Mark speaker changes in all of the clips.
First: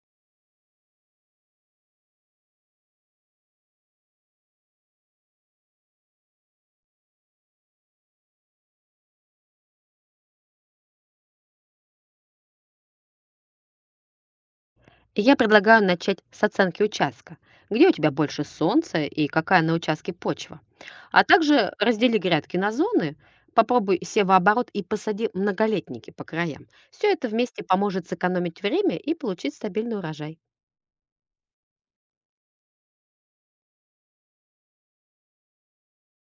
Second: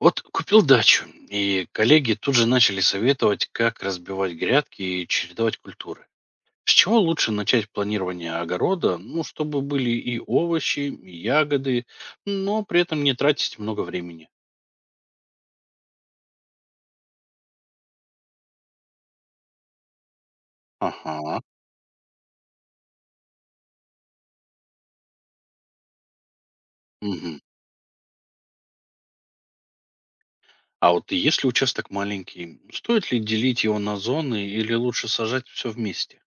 Speaker 1: Вот купил дачу, и коллеги тут же начали советовать, как разбивать грядки и чередовать культуры. С чего лучше начать планирование огорода, ну, чтобы были и овощи, и ягоды, но при этом не тратить много времени?
Speaker 2: Я предлагаю начать с оценки участка. Где у тебя больше солнца и какая на участке почва? А
Speaker 1: Ага.
Speaker 2: также раздели грядки на зоны, попробуй севооборот и посади многолетники по краям. Все это
Speaker 1: Мгм.
Speaker 2: вместе поможет сэкономить время и получить стабильный урожай.
Speaker 1: А вот если участок маленький, стоит ли делить его на зоны или лучше сажать все вместе?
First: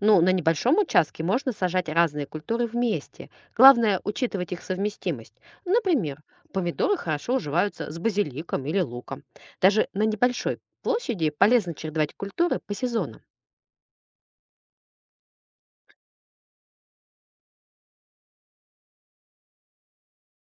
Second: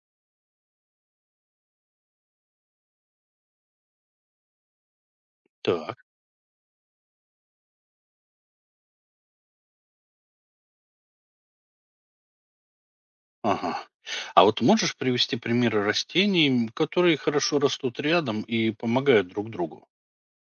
Speaker 2: Ну, на небольшом участке можно сажать разные культуры вместе. Главное учитывать их совместимость.
Speaker 1: Так,
Speaker 2: Например, помидоры хорошо уживаются с базиликом или луком. Даже на небольшой площади полезно чередовать культуры по сезонам.
Speaker 1: ага. А вот можешь привести примеры растений, которые хорошо растут рядом и помогают друг другу?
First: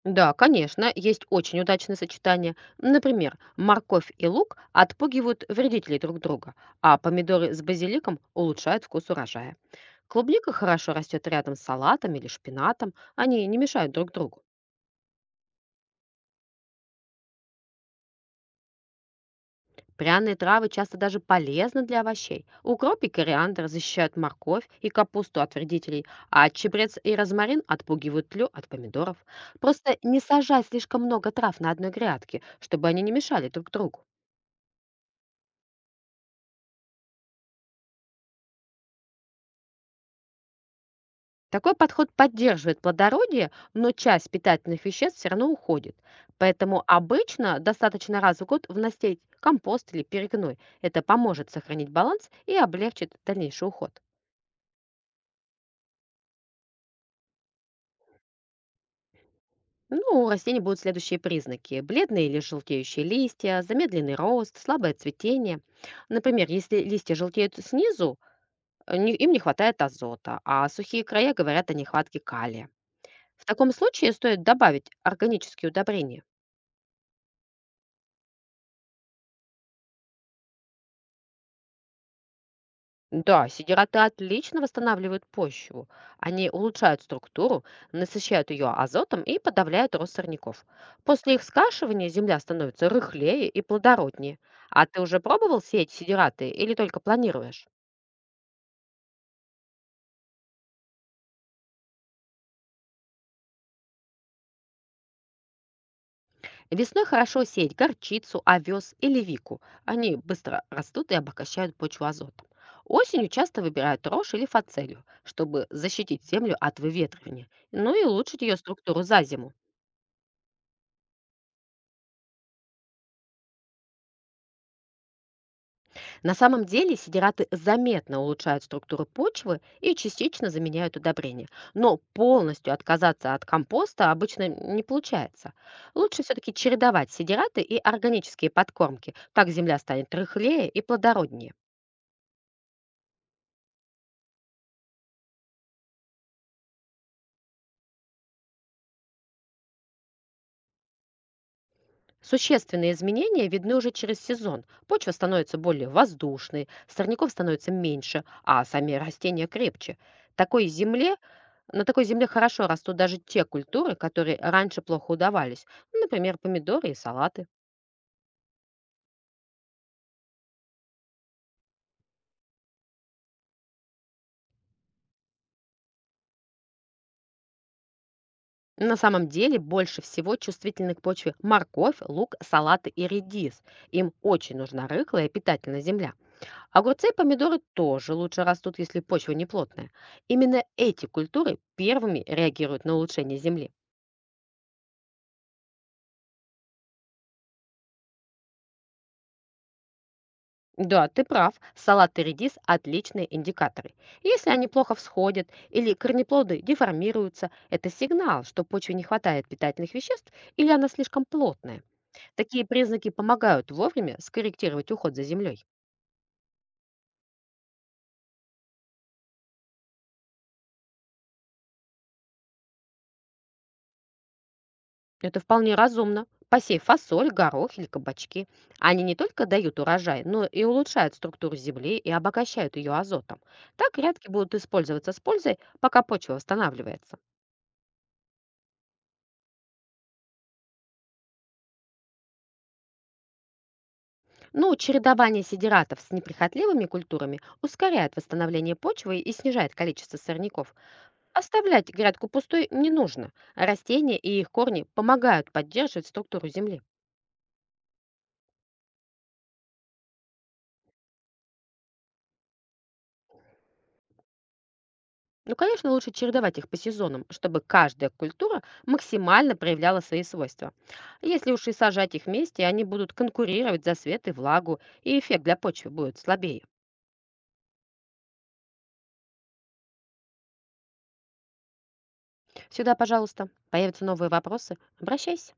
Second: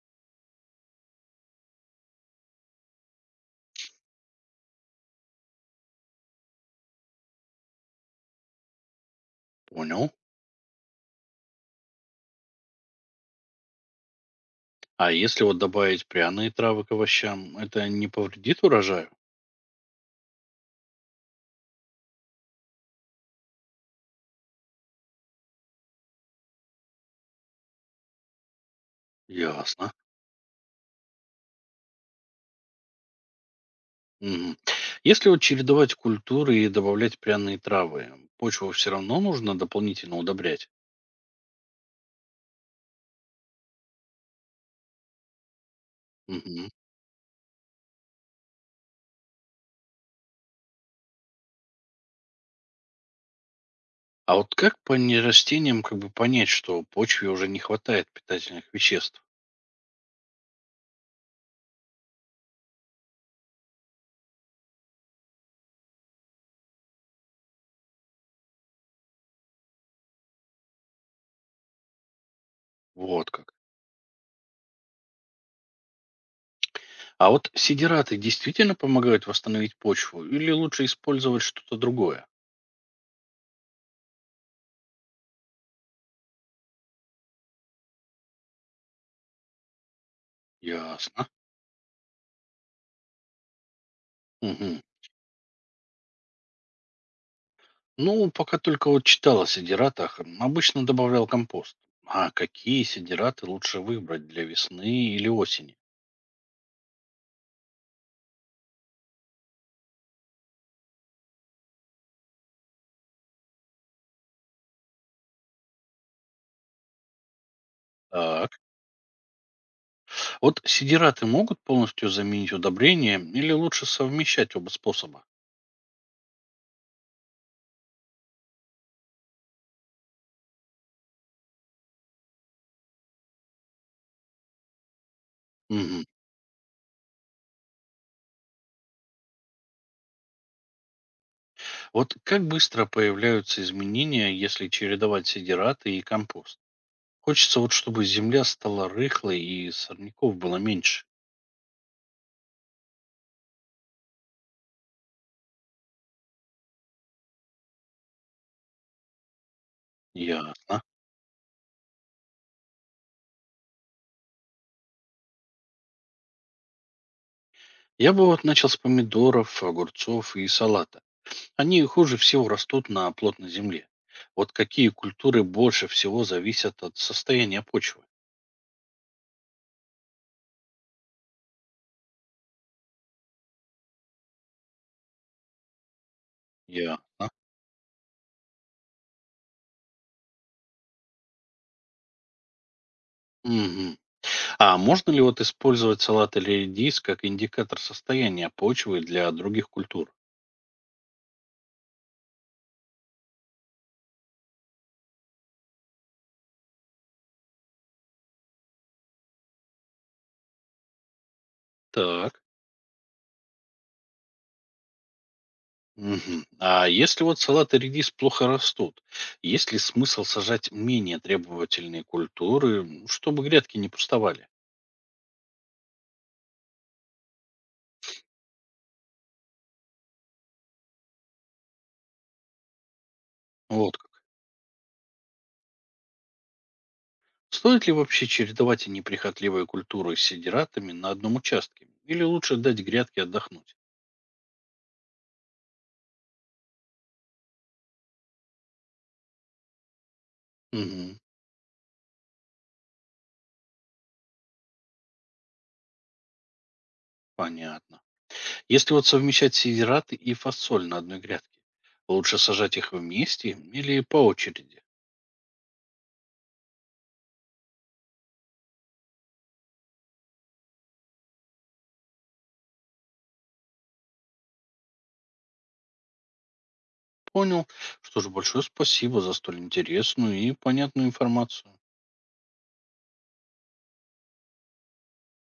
Speaker 2: Да, конечно, есть очень удачное сочетание. Например, морковь и лук отпугивают вредителей друг друга, а помидоры с базиликом улучшают вкус урожая.
Speaker 1: Понял.
Speaker 2: Клубника хорошо растет рядом с салатом или шпинатом, они не мешают друг другу.
Speaker 1: А если вот добавить пряные травы к овощам, это не повредит урожаю?
Speaker 2: Пряные травы часто даже полезны для овощей. Укроп и кориандр защищают морковь и капусту от вредителей, а чебрец и розмарин отпугивают тлю от помидоров.
Speaker 1: Ясно.
Speaker 2: Просто не сажай слишком много трав на одной грядке, чтобы они не мешали друг другу.
Speaker 1: Мгм. Если вот чередовать культуры и добавлять пряные травы, почву все равно нужно дополнительно удобрять.
Speaker 2: Такой подход поддерживает плодородие, но часть питательных веществ все равно уходит.
Speaker 1: Мгм.
Speaker 2: Поэтому обычно достаточно раз в год вносить компост или перегной. Это поможет сохранить баланс и облегчит дальнейший уход.
Speaker 1: А вот как по растениям как бы понять, что почве уже не хватает питательных веществ?
Speaker 2: Ну, у растений будут следующие признаки. Бледные или желтеющие листья, замедленный рост, слабое цветение. Например, если листья желтеют снизу, им не хватает азота, а сухие края говорят о нехватке калия.
Speaker 1: Вот
Speaker 2: В
Speaker 1: как.
Speaker 2: таком случае стоит добавить органические удобрения.
Speaker 1: А вот сидираты действительно помогают восстановить почву или лучше использовать что-то другое?
Speaker 2: Да, сидираты отлично восстанавливают почву. Они улучшают структуру, насыщают ее азотом и подавляют рост сорняков.
Speaker 1: Ясно.
Speaker 2: После их скашивания земля становится рыхлее и плодороднее.
Speaker 1: Мгм.
Speaker 2: А ты уже пробовал сеять сидираты или только планируешь?
Speaker 1: Ну, пока только вот читал о сидиратах, обычно добавлял компост. А какие сидираты лучше выбрать для весны или осени?
Speaker 2: Весной хорошо сеять горчицу, овес или вику. Они быстро растут и обогащают почву азотом. Осенью часто выбирают рожь или фацелью, чтобы защитить землю от выветривания, ну и улучшить
Speaker 1: Так,
Speaker 2: ее структуру за зиму.
Speaker 1: вот сидираты могут полностью заменить удобрение или лучше совмещать оба способа?
Speaker 2: На самом деле сидираты заметно улучшают структуру почвы и частично заменяют удобрения. Но полностью отказаться от компоста обычно не получается.
Speaker 1: Мгм.
Speaker 2: Лучше все-таки чередовать сидираты и органические подкормки. Так земля станет рыхлее и плодороднее.
Speaker 1: Вот как быстро появляются изменения, если чередовать сидираты и компост? Хочется вот, чтобы земля стала рыхлой и сорняков было меньше.
Speaker 2: Существенные изменения видны уже через сезон. Почва становится более воздушной, сорняков становится меньше, а сами растения крепче. Такой
Speaker 1: Ясно.
Speaker 2: земле, на такой земле хорошо растут даже те культуры, которые раньше плохо удавались, ну, например, помидоры и салаты.
Speaker 1: Я бы вот начал с помидоров, огурцов и салата. Они хуже всего растут на плотной земле. Вот какие культуры больше всего зависят от состояния почвы?
Speaker 2: На самом деле больше всего чувствительны к почве морковь, лук, салаты и редис. Им очень нужна рыхлая и питательная земля. Огурцы и
Speaker 1: Ясно.
Speaker 2: помидоры тоже лучше растут, если почва не плотная. Именно эти культуры первыми реагируют на улучшение земли.
Speaker 1: Мгм. А можно ли вот использовать салат или редис как индикатор состояния почвы для других культур?
Speaker 2: Да, ты прав, салат и редис – отличные индикаторы. Если они плохо всходят или корнеплоды деформируются, это сигнал, что почве не хватает питательных веществ или она слишком плотная.
Speaker 1: Так.
Speaker 2: Такие признаки помогают вовремя скорректировать уход за землей.
Speaker 1: Мгм. А если вот салат и редис плохо растут, есть ли смысл сажать менее требовательные культуры, чтобы грядки не пустовали?
Speaker 2: Это вполне разумно. Посей фасоль, горох или кабачки. Они не только дают урожай, но и улучшают структуру земли и обогащают ее азотом. Так
Speaker 1: Вот как.
Speaker 2: грядки будут использоваться с пользой, пока почва восстанавливается.
Speaker 1: Стоит ли вообще чередовать неприхотливые культуры с сидиратами на одном участке? Или лучше дать грядке отдохнуть?
Speaker 2: Ну, чередование сидератов с неприхотливыми культурами ускоряет восстановление почвы и снижает количество сорняков.
Speaker 1: Мгм,
Speaker 2: Оставлять грядку пустой не нужно. Растения и их корни помогают поддерживать структуру земли.
Speaker 1: понятно. Если вот совмещать сидираты и фасоль на одной грядке, лучше сажать их вместе или по очереди?
Speaker 2: Ну, конечно, лучше чередовать их по сезонам, чтобы каждая культура максимально проявляла свои свойства. Если уж и сажать их вместе, они будут конкурировать за свет и влагу, и эффект для почвы будет слабее.
Speaker 1: Понял. Что ж, большое спасибо за столь интересную и понятную информацию.
Speaker 2: Сюда, пожалуйста, появятся новые вопросы, обращайся.